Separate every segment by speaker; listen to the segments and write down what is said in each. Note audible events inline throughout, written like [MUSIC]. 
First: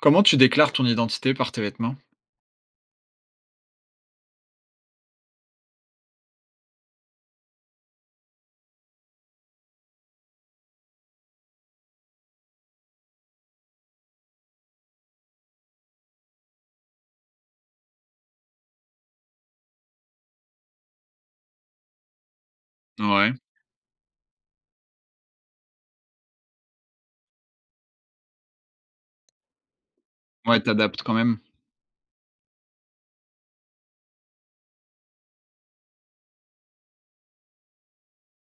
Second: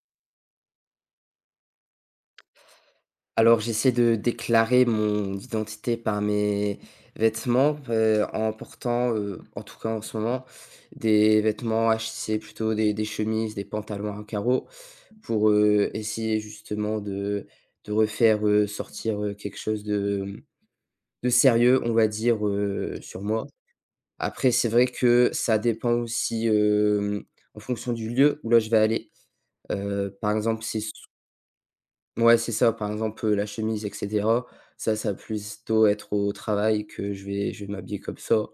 Speaker 1: Comment tu déclares ton identité par tes vêtements?
Speaker 2: Alors, j'essaie de déclarer mon identité par mes vêtements, en portant, en tout cas en ce moment, des vêtements achetés plutôt des chemises, des pantalons à carreaux pour, essayer justement de refaire, sortir, quelque chose de, de sérieux, on va dire, sur
Speaker 1: Ouais,
Speaker 2: moi. Après, c'est vrai que ça dépend aussi, en fonction du lieu où là je vais aller. Par
Speaker 1: ouais,
Speaker 2: exemple, c'est.
Speaker 1: t'adaptes quand même?
Speaker 2: Ouais, c'est ça. Par exemple, la chemise et cetera, ça va plutôt être au travail que je vais m'habiller comme ça.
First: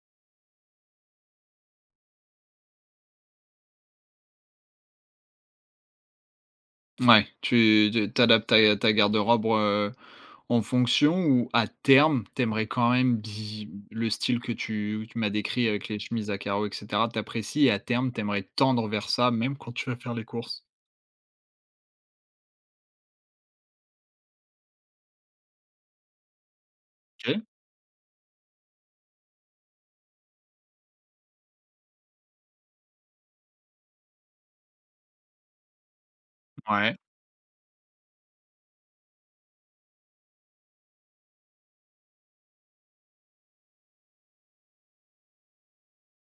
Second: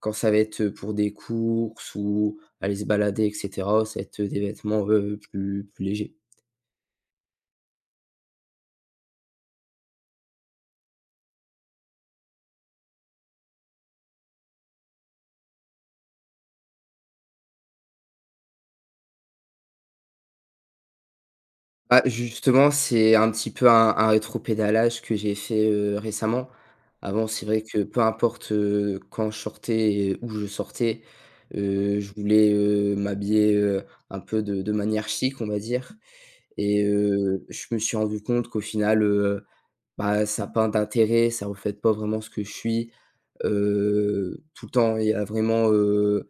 Speaker 2: Quand ça va être, pour des courses ou aller se balader et cetera, ça va être, des vêtements, plus légers.
Speaker 1: Ouais, tu ta garde-robe, en fonction ou à terme, t'aimerais quand même bi le style que tu m'as décrit avec les chemises à carreaux et cetera, tu et à terme, t'aimerais tendre vers ça, même quand tu vas faire les courses?
Speaker 2: Ah justement, c'est un petit peu un rétropédalage que j'ai fait, récemment. Avant,
Speaker 1: OK,
Speaker 2: c'est vrai que peu importe, quand je sortais et où je sortais, je voulais, m'habiller, un peu de manière chic, on va dire. Et
Speaker 1: ouais,
Speaker 2: je me suis rendu compte qu'au final, bah, ça a pas d'intérêt, ça ne reflète pas vraiment ce que je suis. Tout le temps, il y a vraiment,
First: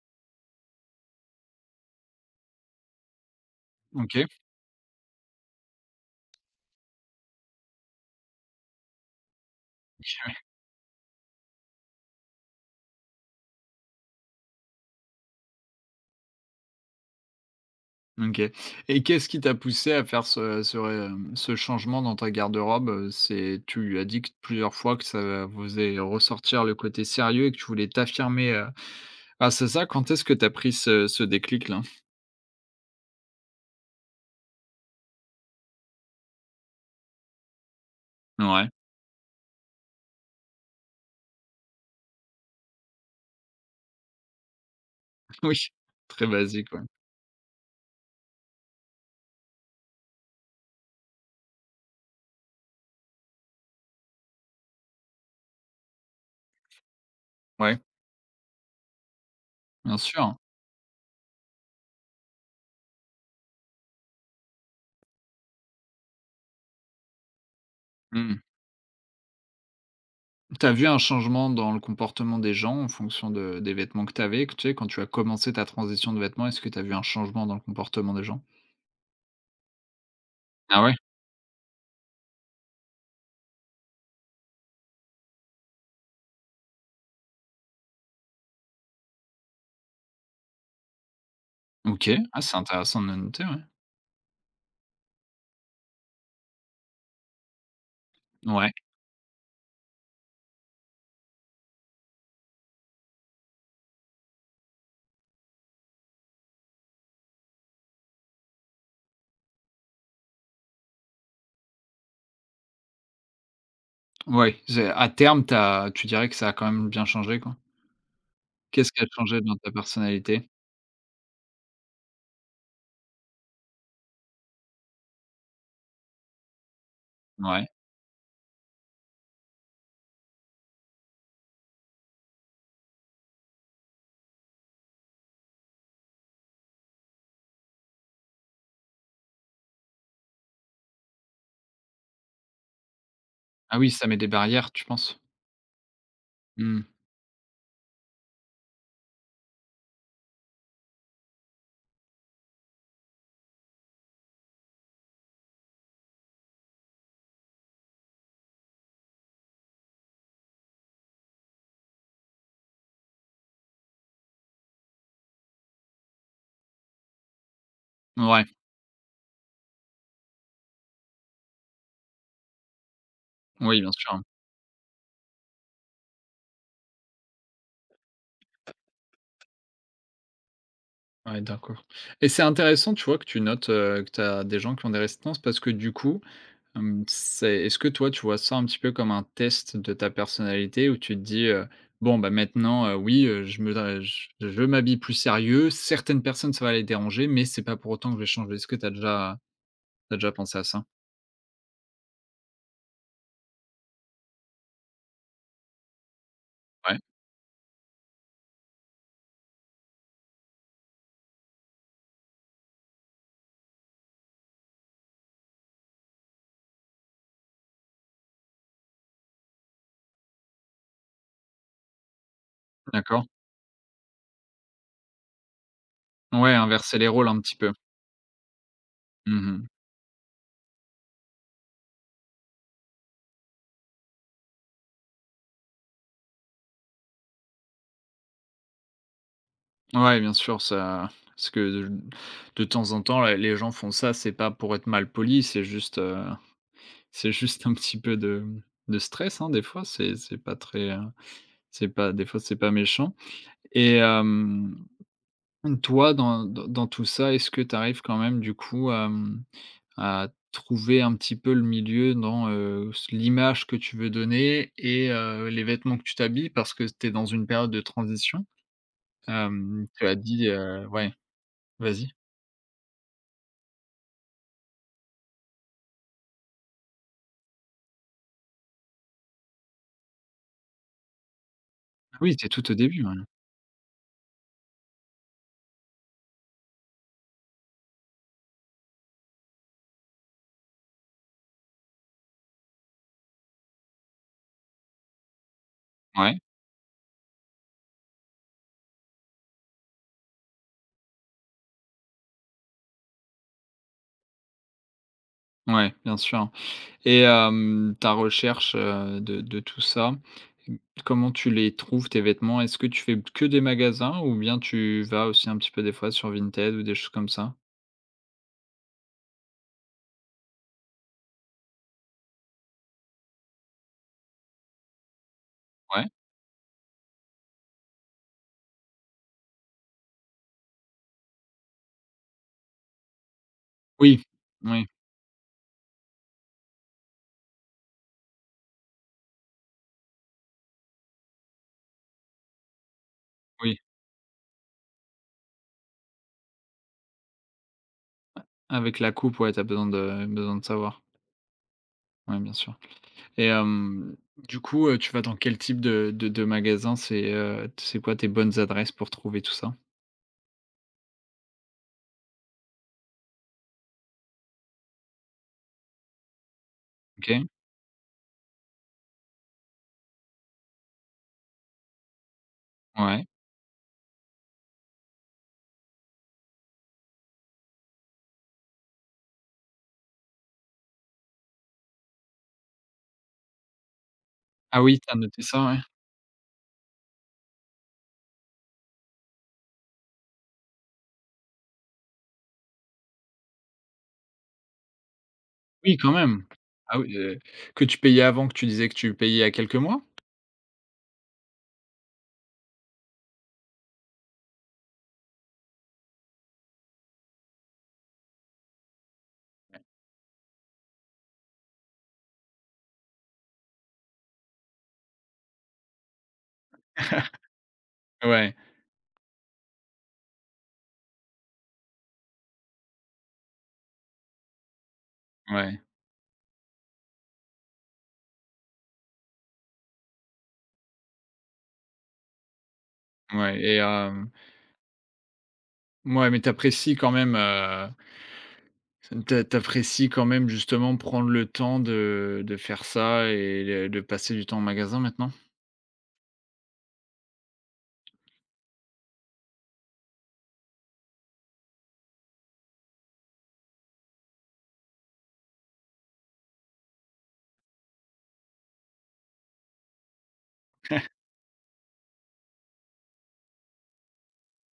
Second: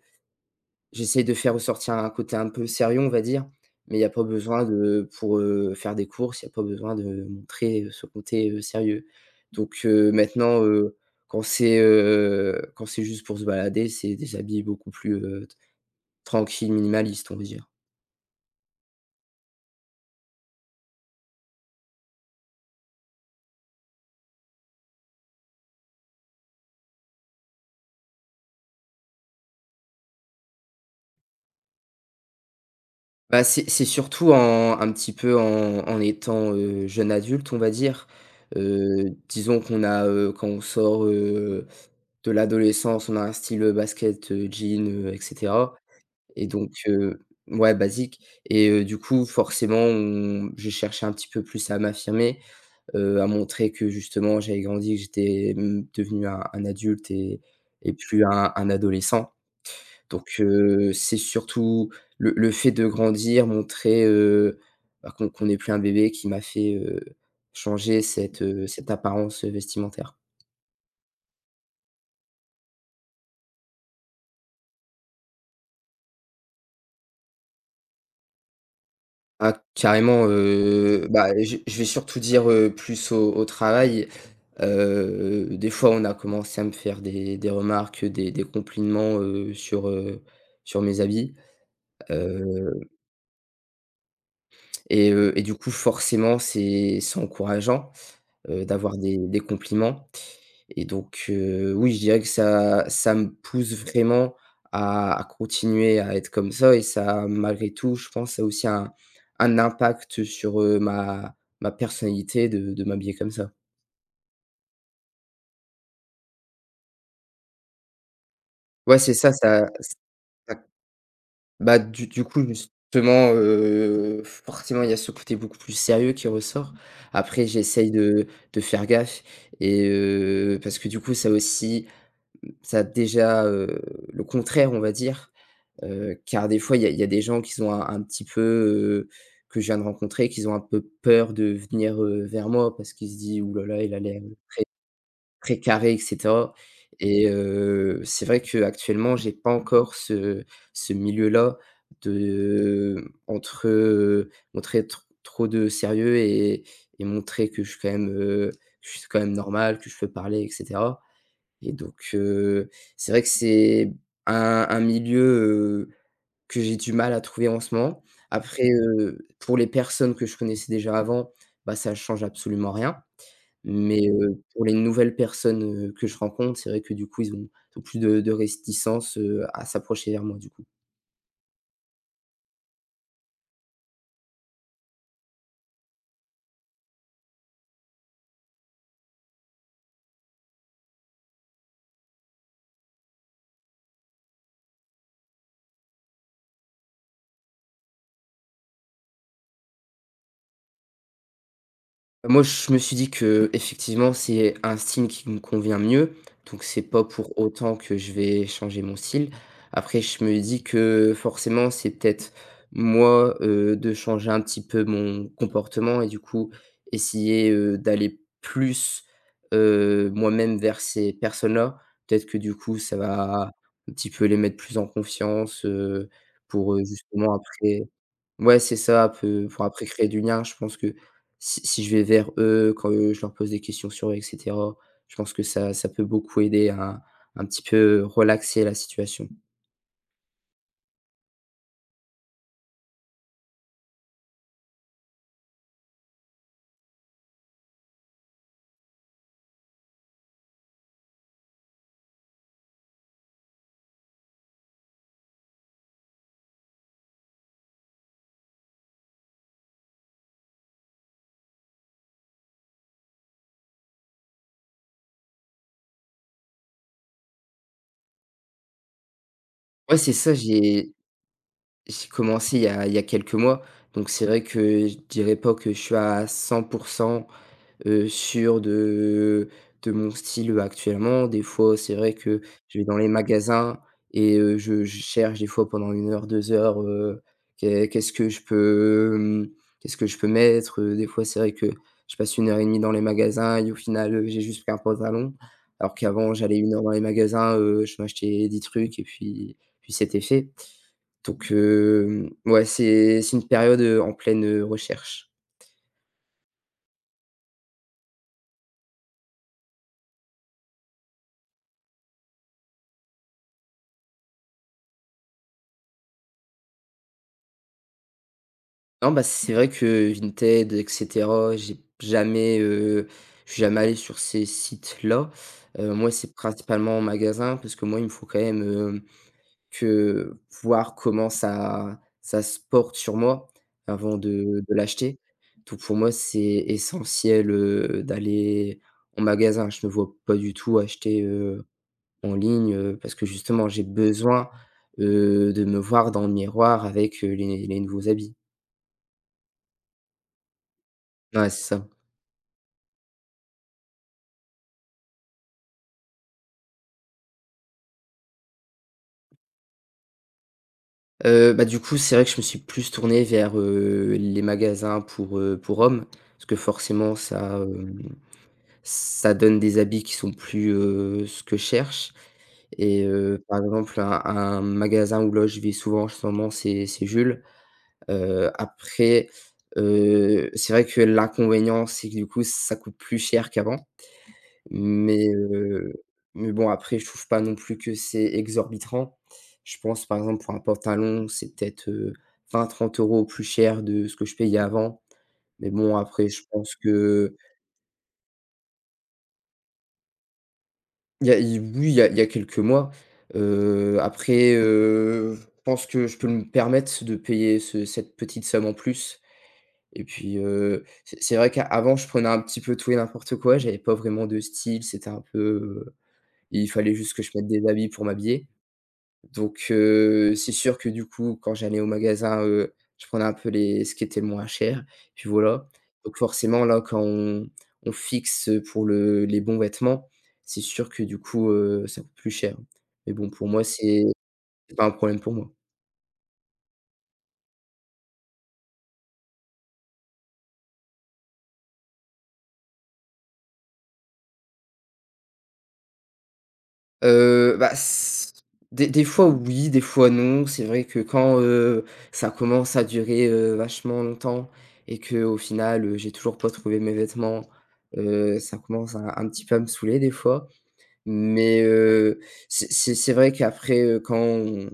Speaker 2: j'essaie de faire ressortir un côté un peu sérieux, on va dire, mais il y a pas
Speaker 1: OK.
Speaker 2: besoin de pour, faire des courses, il y a pas besoin de montrer, ce côté, sérieux. Donc
Speaker 1: [LAUGHS]
Speaker 2: maintenant, quand c'est juste pour se balader, c'est des habits beaucoup plus, tranquilles, minimalistes, on va dire.
Speaker 1: OK, et qu'est-ce qui t'a poussé à faire ce changement dans ta garde-robe, C'est Tu lui as dit q plusieurs fois que ça faisait ressortir le côté sérieux et que tu voulais t'affirmer, ah, c'est ça? Quand est-ce que t'as pris ce déclic-là?
Speaker 2: Bah, c'est surtout en un petit peu en étant, jeune adulte, on va dire.
Speaker 1: Ouais,
Speaker 2: Disons qu'on a, quand on sort, de l'adolescence, on a un style, basket, jean, et
Speaker 1: [LAUGHS] oui,
Speaker 2: cetera.
Speaker 1: très
Speaker 2: Et donc
Speaker 1: basique, ouais.
Speaker 2: ouais, basique. Et du coup, forcément, on j'ai cherché un petit peu plus à m'affirmer, à montrer que justement j'avais grandi, que j'étais, devenu un adulte et
Speaker 1: Ouais,
Speaker 2: plus un adolescent.
Speaker 1: bien
Speaker 2: Donc,
Speaker 1: sûr.
Speaker 2: c'est surtout le fait de grandir, montrer, bah, qu'on n'est plus un bébé qui m'a fait, changer
Speaker 1: Mmh.
Speaker 2: cette apparence, vestimentaire.
Speaker 1: Tu vu un changement dans le comportement des gens en fonction de des vêtements que t'avais, tu sais, quand tu as commencé ta transition de vêtements, est-ce que t'as vu un changement dans le comportement des gens?
Speaker 2: Ah, carrément,
Speaker 1: Ah ouais?
Speaker 2: bah, je vais surtout dire, plus au travail. Des fois, on a commencé à me faire des remarques, des compliments, sur mes habits.
Speaker 1: OK. Ah, c'est
Speaker 2: Heu
Speaker 1: intéressant de le noter, ouais.
Speaker 2: et du coup, forcément, c'est encourageant.
Speaker 1: Ouais.
Speaker 2: D'avoir des compliments. Et donc oui, je dirais que ça ça me pousse vraiment à continuer à être comme ça et ça, malgré tout, je pense, ça a aussi un impact sur, ma personnalité de m'habiller comme ça.
Speaker 1: Ouais, c'est à terme, t'as, tu dirais que ça a quand même bien changé, quoi? Qu'est-ce
Speaker 2: Ouais,
Speaker 1: qui a
Speaker 2: c'est ça.
Speaker 1: changé dans ta personnalité?
Speaker 2: Ça Bah, du coup, justement, forcément, il y a ce côté beaucoup plus sérieux qui ressort. Après,
Speaker 1: Ouais.
Speaker 2: j'essaye de faire gaffe. Et parce que du coup, ça aussi. Ça a déjà, le contraire, on va dire, car des fois, il y a des gens qui sont un petit peu, que je viens de rencontrer, qui ont un peu peur de venir, vers moi parce qu'ils se disent: «Ouh là
Speaker 1: Ah
Speaker 2: là,
Speaker 1: oui,
Speaker 2: il a
Speaker 1: ça met
Speaker 2: l'air
Speaker 1: des
Speaker 2: très
Speaker 1: barrières, tu penses?
Speaker 2: très carré» et cetera.
Speaker 1: Mmh.
Speaker 2: Et c'est vrai qu'actuellement, j'ai pas encore ce milieu-là de, entre, montrer tr trop de sérieux et montrer que je suis quand même, je suis quand même normal, que je peux parler etc. Et donc, c'est vrai que c'est un milieu, heu, que j'ai du mal à trouver en ce moment.
Speaker 1: Ouais,
Speaker 2: Après, pour les personnes que je connaissais déjà avant, bah, ça change absolument rien.
Speaker 1: oui, bien
Speaker 2: Mais,
Speaker 1: sûr.
Speaker 2: pour les nouvelles personnes, que je rencontre, c'est vrai que du coup, ils ont plus de réticences, à s'approcher vers moi, du coup.
Speaker 1: Ouais, d'accord, et c'est intéressant, tu vois, que tu notes, que tu as des gens qui ont des résistances parce que du coup, c'est est-ce que toi, tu vois ça un petit peu comme un test de ta personnalité où tu te dis, «Bon, bah, maintenant, oui, je me da je m'habille plus sérieux, certaines personnes, ça va les déranger, mais c'est pas pour autant que je vais changer». Est-ce que tu as déjà t'as déjà pensé à ça?
Speaker 2: Moi, je me suis dit que effectivement, c'est un style qui me convient mieux, donc c'est
Speaker 1: Ouais,
Speaker 2: pas pour autant que je vais changer mon style. Après, je me dis que forcément, c'est peut-être moi, de changer un petit peu mon comportement et du coup, essayer, d'aller plus, moi-même vers ces personnes-là. Peut-être que du coup, ça
Speaker 1: d'accord.
Speaker 2: va un petit peu les mettre plus en confiance,
Speaker 1: Ouais,
Speaker 2: pour,
Speaker 1: inverser les rôles
Speaker 2: justement
Speaker 1: un petit peu.
Speaker 2: après. Ouais, c'est ça, peu pour
Speaker 1: Mmh.
Speaker 2: après créer du lien, je pense que si je vais vers eux, quand, je leur pose des questions sur eux et cetera, je pense que ça ça peut beaucoup aider à un petit peu relaxer la situation.
Speaker 1: Ouais, bien sûr, ça parce que de de temps en temps, les gens font ça, c'est pas pour être mal poli, c'est juste, [LAUGHS] c'est juste un petit peu de, de stress, hein, des fois, c'est pas très, c'est pas des fois, c'est pas méchant, et toi, dans dans tout ça, est-ce que tu arrives quand même, du coup, à, à trouver un petit peu le milieu dans, s l'image que tu veux donner et les vêtements que tu t'habilles? Parce que tu es dans une période de transition.
Speaker 2: Ouais,
Speaker 1: Tu
Speaker 2: c'est
Speaker 1: as
Speaker 2: ça,
Speaker 1: dit,
Speaker 2: j'ai
Speaker 1: ouais,
Speaker 2: j'ai
Speaker 1: vas-y.
Speaker 2: commencé il y a quelques mois, donc c'est vrai que je dirais pas que je suis à 100% sûr de mon style, actuellement. Des fois, c'est vrai
Speaker 1: Oui,
Speaker 2: que
Speaker 1: tu es tout au
Speaker 2: je vais dans
Speaker 1: début,
Speaker 2: les
Speaker 1: ouais.
Speaker 2: magasins et je cherche des fois pendant une heure, 2 heures, qu'est-ce que je peux, hem, qu'est-ce que je peux mettre? Des fois, c'est vrai que je passe une heure et demie dans les magasins et au final, j'ai juste pris un pantalon. Alors qu'avant,
Speaker 1: Ouais,
Speaker 2: j'allais une heure dans les magasins, je m'achetais 10 trucs et puis c'était fait. Donc ouais, c'est une période, en pleine, recherche.
Speaker 1: ouais, bien sûr, et ta recherche, de tout ça, mmh, comment tu les trouves, tes vêtements? Est-ce que tu fais que des magasins ou bien tu vas aussi un petit peu des fois sur Vinted ou des choses comme ça?
Speaker 2: Non, bah, c'est vrai que Vinted et cetera, j'ai jamais, je suis jamais allé sur ces sites-là.
Speaker 1: Ouais.
Speaker 2: Moi, c'est principalement en magasin parce que moi, il me faut quand même, que voir comment ça ça se porte sur moi avant
Speaker 1: Oui,
Speaker 2: de
Speaker 1: oui,
Speaker 2: l'acheter. Donc pour moi, c'est essentiel, d'aller en magasin. Je ne vois pas du tout acheter, en ligne, parce que justement,
Speaker 1: oui,
Speaker 2: j'ai besoin, de me voir dans le miroir avec, les nouveaux habits.
Speaker 1: avec la coupe, ouais, tu as besoin de savoir.
Speaker 2: Ouais, c'est ça.
Speaker 1: Ouais, bien sûr, et du coup, tu vas dans quel type de magasin? C'est, t c'est quoi tes bonnes adresses pour trouver tout ça?
Speaker 2: Bah, du coup, c'est vrai que je me suis plus tourné vers, les magasins pour hommes. Parce que forcément
Speaker 1: OK,
Speaker 2: ça donne des habits qui sont plus, ce que je cherche. Et
Speaker 1: ouais.
Speaker 2: par exemple un magasin où là je vais souvent en ce moment, c'est Jules. Après, c'est vrai que l'inconvénient, c'est que du coup ça coûte plus cher qu'avant.
Speaker 1: Ah oui, tu as
Speaker 2: Mais
Speaker 1: noté ça, ouais.
Speaker 2: heu, mais bon après je trouve pas non plus que c'est exorbitant. Je pense par exemple pour un pantalon, c'est peut-être, 20-30 € plus cher de ce que je payais avant. Mais
Speaker 1: Oui,
Speaker 2: bon
Speaker 1: quand
Speaker 2: après je
Speaker 1: même.
Speaker 2: pense
Speaker 1: Ah oui,
Speaker 2: que
Speaker 1: que tu payais avant, que tu disais que tu payais il y a quelques mois?
Speaker 2: il y a il oui, il y a quelques mois, après, je pense que je peux me permettre de payer ce cette petite somme en plus et puis, c'est vrai qu'avant je prenais un petit peu tout et n'importe quoi, j'avais pas vraiment de style, c'était un peu, il fallait juste que je mette des habits pour m'habiller.
Speaker 1: Ouais,
Speaker 2: Donc, c'est sûr que du coup, quand j'allais au magasin, je prenais un peu les ce qui était le moins cher, puis voilà.
Speaker 1: ouais,
Speaker 2: Donc forcément là, quand on fixe, pour le les bons vêtements, c'est sûr que du coup, ça coûte plus cher. Mais bon, pour
Speaker 1: ouais,
Speaker 2: moi,
Speaker 1: et
Speaker 2: c'est c'est pas un problème pour moi.
Speaker 1: mouais, mais tu apprécies quand même, tu apprécies quand même justement prendre le temps de faire ça et de passer du temps en magasin maintenant?
Speaker 2: Bah, s des fois oui, des fois non. C'est vrai que quand, ça commence à durer, vachement longtemps et que au final, j'ai toujours pas trouvé mes vêtements, ça commence à un petit peu à me saouler des fois. Mais c'est vrai qu'après,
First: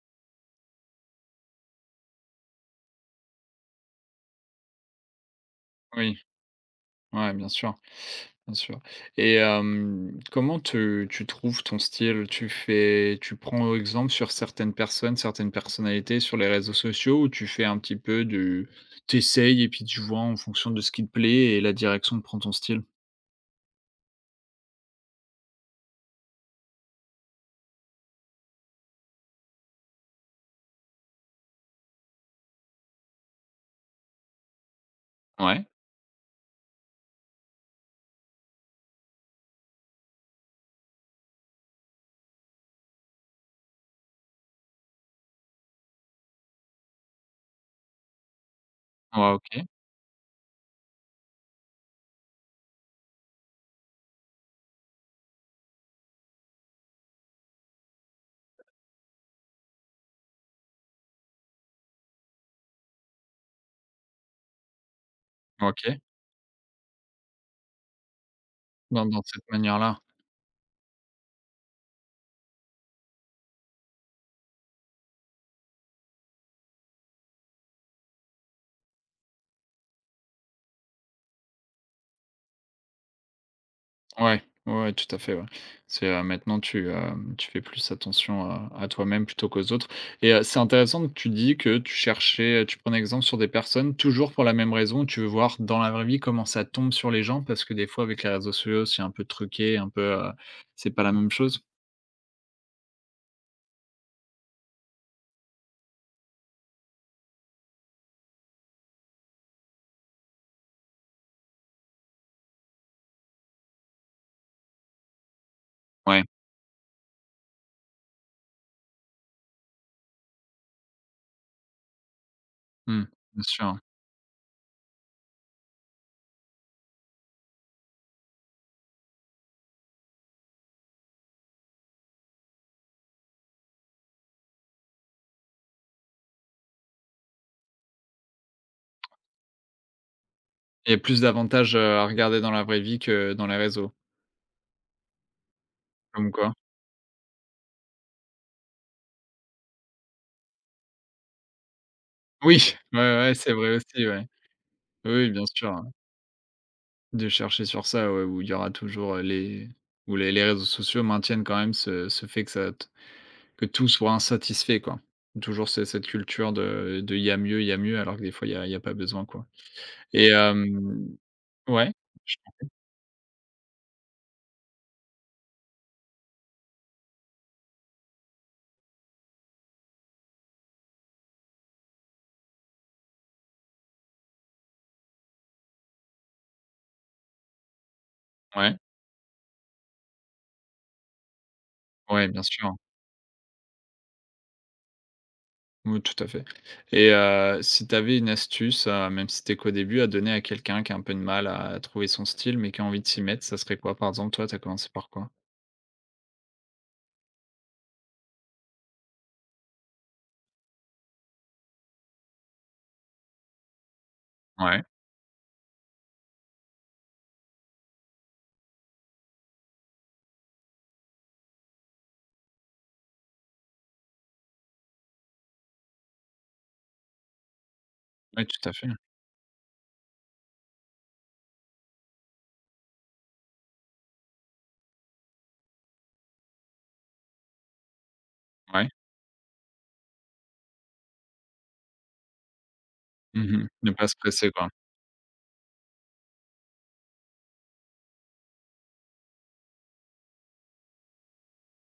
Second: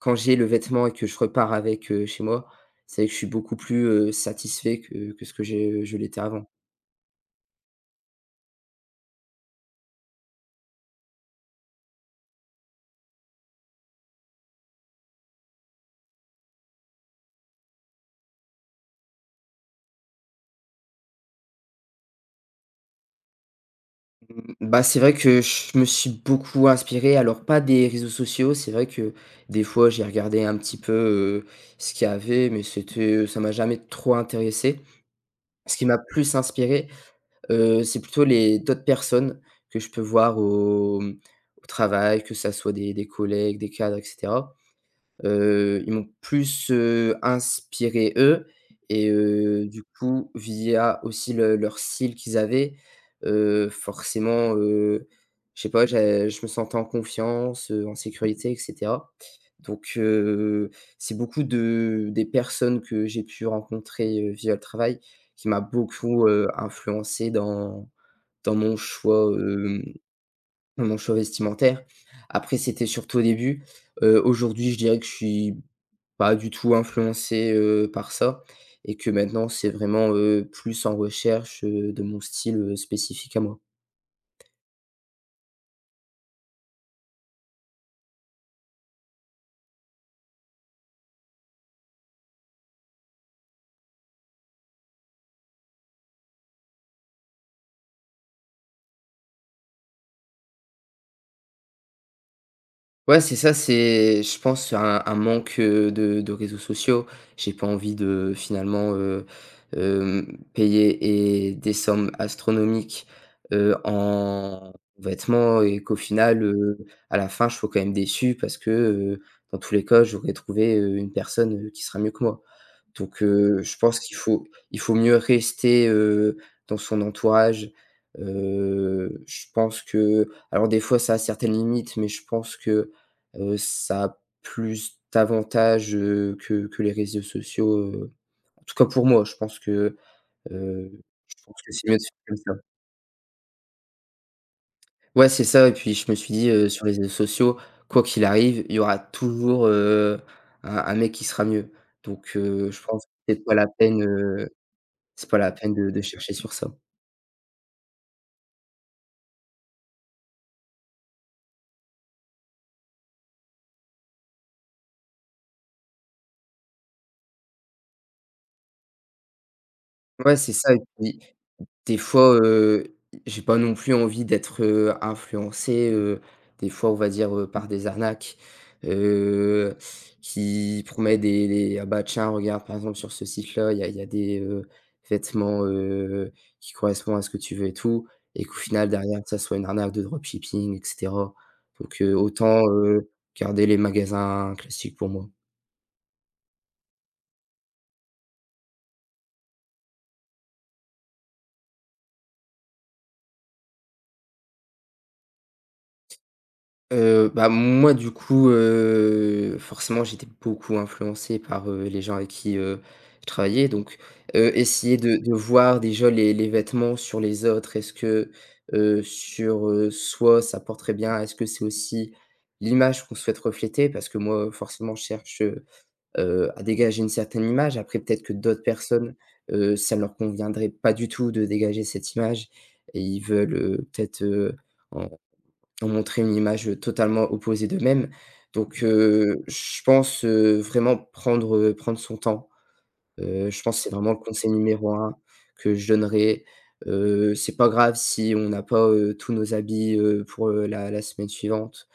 Speaker 2: quand j'ai le vêtement et que je repars avec, chez moi, c'est vrai que je suis beaucoup plus, satisfait que ce que j'ai, je
Speaker 1: Oui.
Speaker 2: l'étais avant.
Speaker 1: Ouais, bien sûr, bien sûr, et comment te tu trouves ton style? Tu prends exemple sur certaines personnes, certaines personnalités sur les réseaux sociaux, ou tu fais un petit peu de tu et puis tu vois en fonction de ce qui te plaît et la direction que prend ton style?
Speaker 2: Mmh, Bah, c'est vrai que je me suis beaucoup inspiré, alors pas des réseaux sociaux. C'est vrai que des fois j'ai regardé un petit peu, ce qu'il y avait, mais c'était, ça m'a jamais trop intéressé.
Speaker 1: Ouais,
Speaker 2: Ce qui m'a plus inspiré, c'est plutôt les d'autres personnes que je peux voir au travail, que ça soit des collègues, des cadres etc. Ils m'ont plus, inspiré eux. Et
Speaker 1: ouais, OK,
Speaker 2: du coup via aussi le leur style qu'ils avaient, forcément, je sais pas, j'a je me sentais en confiance, en sécurité et cetera. Donc c'est beaucoup de des personnes que j'ai pu rencontrer, via le travail qui m'a
Speaker 1: OK,
Speaker 2: beaucoup, influencé dans mon
Speaker 1: dans
Speaker 2: choix,
Speaker 1: cette
Speaker 2: hem,
Speaker 1: manière-là.
Speaker 2: dans mon choix vestimentaire. Après c'était surtout au début, aujourd'hui je dirais que je suis pas du tout influencé, par ça et que maintenant c'est vraiment, plus en recherche, de mon style, spécifique à moi.
Speaker 1: Ouais, ouais, ouais, tout à fait, ouais. C'est, maintenant tu, tu fais plus attention à toi-même plutôt qu'aux autres, et c'est intéressant que tu dis que tu cherchais, tu prends un exemple sur des personnes toujours pour la même raison, tu veux voir dans la vraie vie comment ça tombe sur les gens, parce que des fois avec les réseaux sociaux, c'est un peu truqué, un peu, c'est pas la même chose?
Speaker 2: Ouais, c'est ça, c'est je pense un manque, de réseaux sociaux. J'ai pas envie de finalement, payer et des sommes astronomiques, en vêtements et qu'au
Speaker 1: Ouais,
Speaker 2: final, à la fin, je sois quand même déçu parce que, dans tous les cas, j'aurais trouvé, une personne, qui sera mieux que moi.
Speaker 1: mmh,
Speaker 2: Donc
Speaker 1: bien
Speaker 2: je
Speaker 1: sûr.
Speaker 2: pense qu'il faut mieux rester, dans son entourage. Je pense que alors des fois, ça a certaines limites, mais je pense que ça a plus d'avantages, que les réseaux sociaux, en tout cas pour moi.
Speaker 1: Il
Speaker 2: Heu,
Speaker 1: y a plus
Speaker 2: je pense que
Speaker 1: d'avantages,
Speaker 2: c'est mieux de
Speaker 1: à
Speaker 2: faire comme
Speaker 1: regarder dans
Speaker 2: ça.
Speaker 1: la vraie vie que dans les réseaux,
Speaker 2: Ouais, c'est ça et puis je me
Speaker 1: comme
Speaker 2: suis dit,
Speaker 1: quoi.
Speaker 2: sur les réseaux sociaux, quoi qu'il arrive, il y aura toujours, un mec qui sera mieux. Donc,
Speaker 1: Oui,
Speaker 2: je
Speaker 1: [LAUGHS] ouais,
Speaker 2: pense que
Speaker 1: ouais, c'est vrai aussi, ouais. Oui,
Speaker 2: c'est
Speaker 1: oui,
Speaker 2: pas
Speaker 1: bien
Speaker 2: la
Speaker 1: sûr,
Speaker 2: peine
Speaker 1: ouais.
Speaker 2: de chercher sur ça.
Speaker 1: De chercher sur ça, ouais, où il y aura toujours, les où les réseaux sociaux maintiennent quand même ce fait que ça t que tout soit insatisfait, quoi. Toujours ce cette culture de il y a mieux, il y a mieux, alors que des fois il y a pas besoin, quoi. Et
Speaker 2: Ouais, c'est ça et
Speaker 1: hem
Speaker 2: puis
Speaker 1: ouais,
Speaker 2: des fois,
Speaker 1: j
Speaker 2: j'ai pas non plus envie d'être, influencé, des fois, on va dire, par des arnaques, heu, qui promettent des: «Ah bah tiens, regarde, par exemple, sur ce site-là, il y a des, vêtements, qui correspondent à ce que tu veux et tout», et qu'au
Speaker 1: ouais,
Speaker 2: final, derrière, ça soit une arnaque de dropshipping et cetera. Donc,
Speaker 1: ouais, bien
Speaker 2: autant,
Speaker 1: sûr.
Speaker 2: garder les magasins classiques pour moi.
Speaker 1: Oui, tout à fait. Et si tu avais une astuce, même si t'es qu'au début, à donner à quelqu'un qui a un peu de mal à trouver son style, mais qui a envie de s'y mettre, ça serait quoi? Par exemple, toi, tu as commencé par quoi?
Speaker 2: Bah, moi, du coup, forcément, j'étais beaucoup influencé par, les gens avec qui, je travaillais. Donc,
Speaker 1: Ouais,
Speaker 2: essayer de voir déjà les vêtements sur les autres. Est-ce que, sur, soi, ça porte très bien? Est-ce que c'est aussi l'image qu'on souhaite refléter? Parce que moi, forcément, je cherche, à dégager une certaine image. Après, peut-être que
Speaker 1: ouais,
Speaker 2: d'autres
Speaker 1: tout à fait.
Speaker 2: personnes, ça ne leur conviendrait pas du tout de dégager cette image et ils veulent, peut-être, ont montré une image, totalement opposée d'eux-mêmes. Donc,
Speaker 1: Ouais.
Speaker 2: je pense, vraiment prendre son temps. Je
Speaker 1: Mmh.
Speaker 2: pense
Speaker 1: Ne
Speaker 2: c'est
Speaker 1: pas
Speaker 2: vraiment
Speaker 1: se
Speaker 2: le
Speaker 1: presser,
Speaker 2: conseil
Speaker 1: quoi.
Speaker 2: numéro un que je donnerais. C'est pas grave si on n'a pas, tous nos habits, pour, la semaine suivante.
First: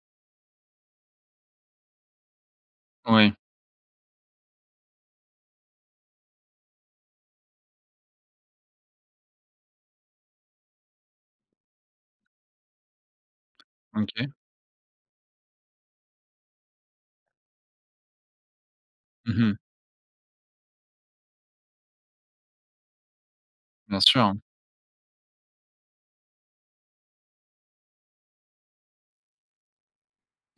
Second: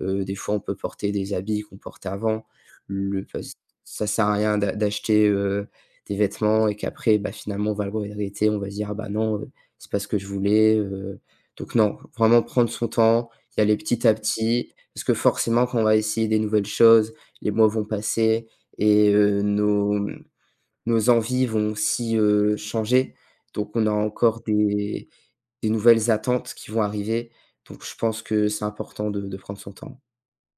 Speaker 2: Des fois, on peut porter des habits qu'on portait avant. Le
Speaker 1: Oui,
Speaker 2: parce Ça sert à rien d'acheter, des vêtements et qu'après, bah, finalement, on va le regretter. On va se dire: «Ah bah, non, c'est pas ce que je voulais», donc non, vraiment prendre son temps, y aller petit à
Speaker 1: OK.
Speaker 2: petit parce que forcément, quand on va essayer des nouvelles choses, les mois vont passer et
Speaker 1: Mmh.
Speaker 2: nos envies vont aussi, changer, donc on a
Speaker 1: Bien sûr.
Speaker 2: encore des nouvelles attentes qui vont arriver, donc je pense que c'est important de prendre son temps.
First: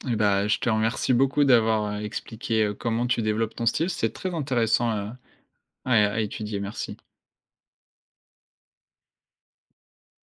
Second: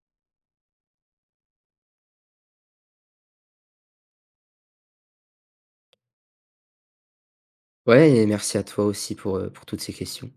Speaker 1: Eh ben, je te remercie beaucoup d'avoir, expliqué, comment tu développes ton style. C'est très intéressant, à étudier. Merci.
Speaker 2: Ouais et merci à toi aussi pour toutes ces questions.